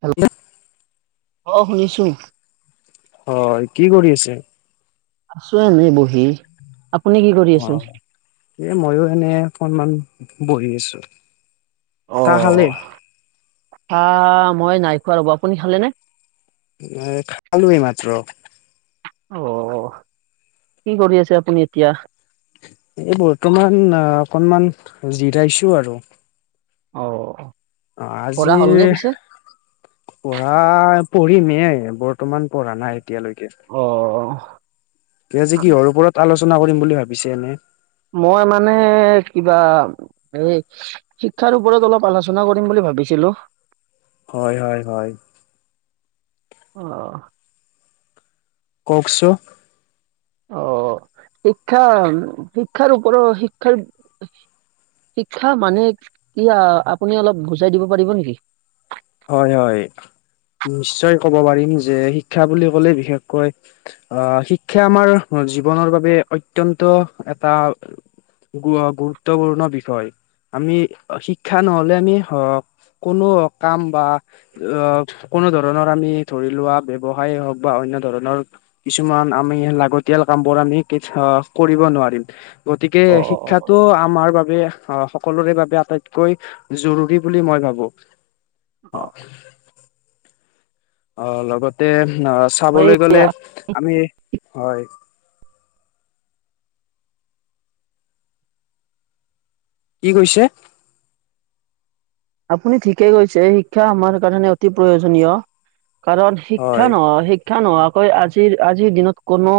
Hello অঁহ শুনিছো। হয় কি কৰি আছে। আছো এনেই বহি আপুনি কি কৰি আছে। অ', এ মইও এনে অকনমান বহি আছো চাহ অ', খালেই। চাহ মই নাই খোৱা ৰ'ব আপুনি খালে নে। মই এ খালোঁ এই মাত্ৰ। অ'হ, কি কৰি আছে আপুনি এতিয়া। এই বৰ্তমান অকনমান অহ জিৰাইছোঁ আৰু। অ'হ। অ'হ, আজি। পঢ়া পঢ়িমমে বৰ্তমান পঢ়া নাই এতিয়ালৈকে। অ'। তই আজি কিহৰ ওপৰত আলোচনা কৰিম বুলি ভাবিছে এনে। মই মানে কিবা এই। শিক্ষাৰ ওপৰত অলপ আলোচনা কৰিম বুলি ভাবিছিলোঁ। হয় হয় হয়। অহ। কওক চো। অহ', শিক্ষা উম শিক্ষাৰ ওপৰত শিক্ষাৰ। শিক্ষা মানে কি আ আপুনি অলপ বুজাই দিব পাৰিব নেকি। হয় হয় নিশ্চয় ক'ব পাৰিম যে শিক্ষা বুলি ক'লে বিশেষকৈ। অহ শিক্ষা আমাৰ জীৱনৰ বাবে অত্যন্ত এটা। গুৰ গুৰুত্বপূৰ্ণ বিষয়। আমি অহ শিক্ষা নহলে আমি হওঁক কোনো। কাম বা অহ', কোনো ধৰণৰ। আমি ধৰি লোৱা ব্যৱসায় হওঁক বা অন্য ধৰণৰ। কিছুমান আমি লাগতিয়াল কামবোৰ আমি কে অহ কৰিব নোৱাৰিম গতিকে অ', অ', শিক্ষাত। টো আমাৰ বাবে অহ সকলোৰে বাবে আটাইতকৈ জৰুৰী বুলি মই ভাবো। অ', অহ। অহ', লগতে অহ', চাবলৈ এই গলে আমি হয়। কি কৈছে? আপুনি ঠিকে কৈছে শিক্ষা আমাৰ কাৰণে অতি প্ৰয়োজনীয়। কাৰণ হয়, শিক্ষা নহয় শিক্ষা নোহোৱাকৈ আজিৰ আজিৰ দিনত কোনো।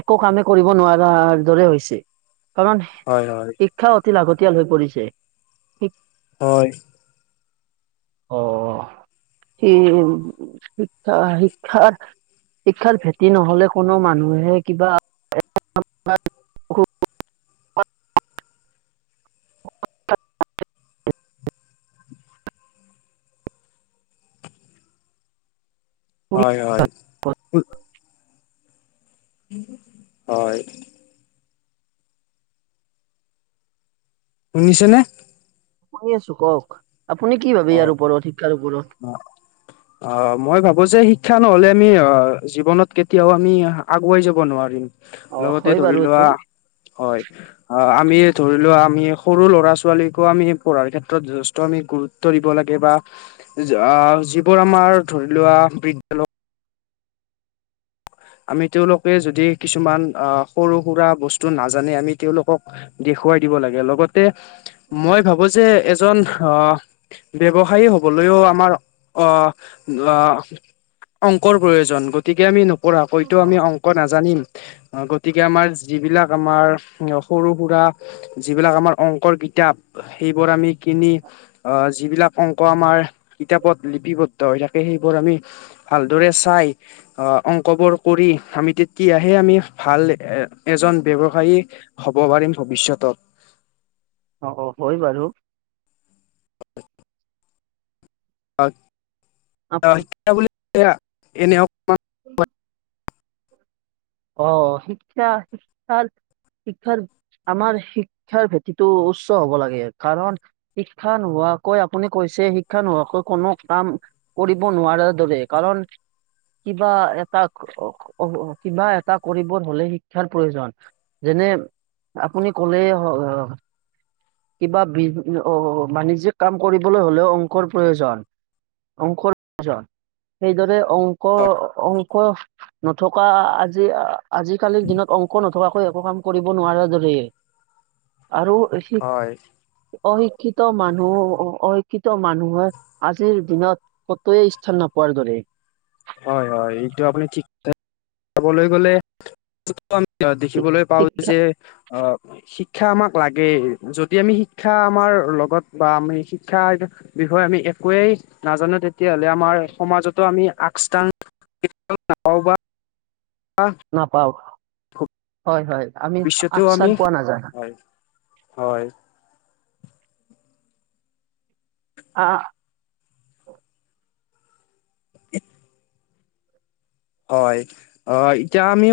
একো কামে কৰিব নোৱাৰাৰ দৰে হৈছে কাৰণ। হয় হয়। শিক্ষা অতি লাগতিয়াল হৈ পৰিছে। হয়। অহ', শি শিক্ষা শিক্ষাত। শিক্ষাৰ ভেঁটি নহলে কোনো মানুহে কিবা। [unintelligible] হয় হয় ও। উম হয়। শুনিছনে? শুনি আছো কওক, আপুনি কি ভাবে হয়। ইয়াৰ ওপৰত শিক্ষাৰ ওপৰত? অ' মই ভাবো যে শিক্ষা নহলে আমি অ', জীৱনত কেতিয়াও আমি আগুৱাই যাব নোৱাৰিম। অ' লগতে হয় ধৰি বাৰু লোৱা এইটো হয়। অ' আমি ধৰি লোৱা আমি সৰু ল'ৰা-ছোৱালীকো আমি পঢ়াৰ ক্ষেত্ৰত যথেষ্ট আমি গুৰুত ত্ব দিব লাগে বা যিবোৰ আমাৰ ধৰি লোৱা বৃদ্ধ আমি তেওলোকে যদি কিছুমান আহ সৰু-সুৰা বস্তু নাজানে আমি তেওলোকক দেখুৱাই দিব লাগে, লগতে মই ভাবো যে এজন আহ ব্যৱসায়ী হ'বলৈও আমাৰ আহ অংকৰ প্ৰয়োজন, গতিকে আমি নপঢ়াকৈতো আমি অংক নাজানিম। গতিকে, আমাৰ যিবিলাক আমাৰ সৰু-সুৰা যিবিলাক আমাৰ অংকৰ কিতাপ সেইবোৰ আমি কিনি। আহ যিবিলাক অংক আমাৰ কিতাপত লিপিবদ্ধ হৈ থাকে। সেইবোৰ আমি ভালদৰে চাই অ' অংকবোৰ কৰি, আমি তেতিয়াহে আমি ভাল এ এজন ব্যৱসায়ী হব পাৰিম ভৱিষ্যতত। অ' হয় বাৰু! [unintelligible] [unintelligible] অ' শিক্ষা শিক্ষাৰ শিক্ষাৰ আমাৰ শিক্ষাৰ ভেটিটো উচ্চ হ'ব লাগে। কাৰণ শিক্ষা নোহোৱাকৈ আপুনি কৈছে, শিক্ষা নোহোৱাকৈ কোনো কাম কৰিব নোৱাৰাৰ দৰে কাৰণ কিবা এটা কিবা এটা কৰিব হলে শিক্ষাৰ প্ৰয়োজন। যেনে আপুনি কলে কিবা বি অ' বাণিজ্যিক কাম কৰিবলৈ হ'লেও অংকৰ প্ৰয়োজন। অংকৰ প্ৰয়োজন, সেইদৰে অংক অংক, নথকা আজি আজিকালিৰ দিনত অংক নথকাকৈ একো কাম কৰিব নোৱাৰাৰ দৰেই। আৰু হয়। অশিক্ষিত মানুহ অশিক্ষিত মানুহে আজিৰ দিনত কতোৱে স্থান নপোৱাৰ দৰে। হয় হয়, এইটো আপুনি ঠিক চাবলৈ গ'লে আমি শি- দেখিবলৈ পাও শিক্ষা যে, আহ শিক্ষা আমাক লাগেই যদি আমি শিক্ষা আমাৰ লগত বা আমি শিক্ষা বিষয়ে আমি একোৱেই নাজানো। তেতি তেতিয়াহ'লে আমাৰ সমাজতো আমি আগস্থান নাপাওঁ। বা নাপাওঁ, হয় হয় আমি ভৱিষ্যতেও আগ চাগ আমি পোৱা নাযায়। হয় হয়! আ [inaudible] হয়, অ' এতিয়া আমি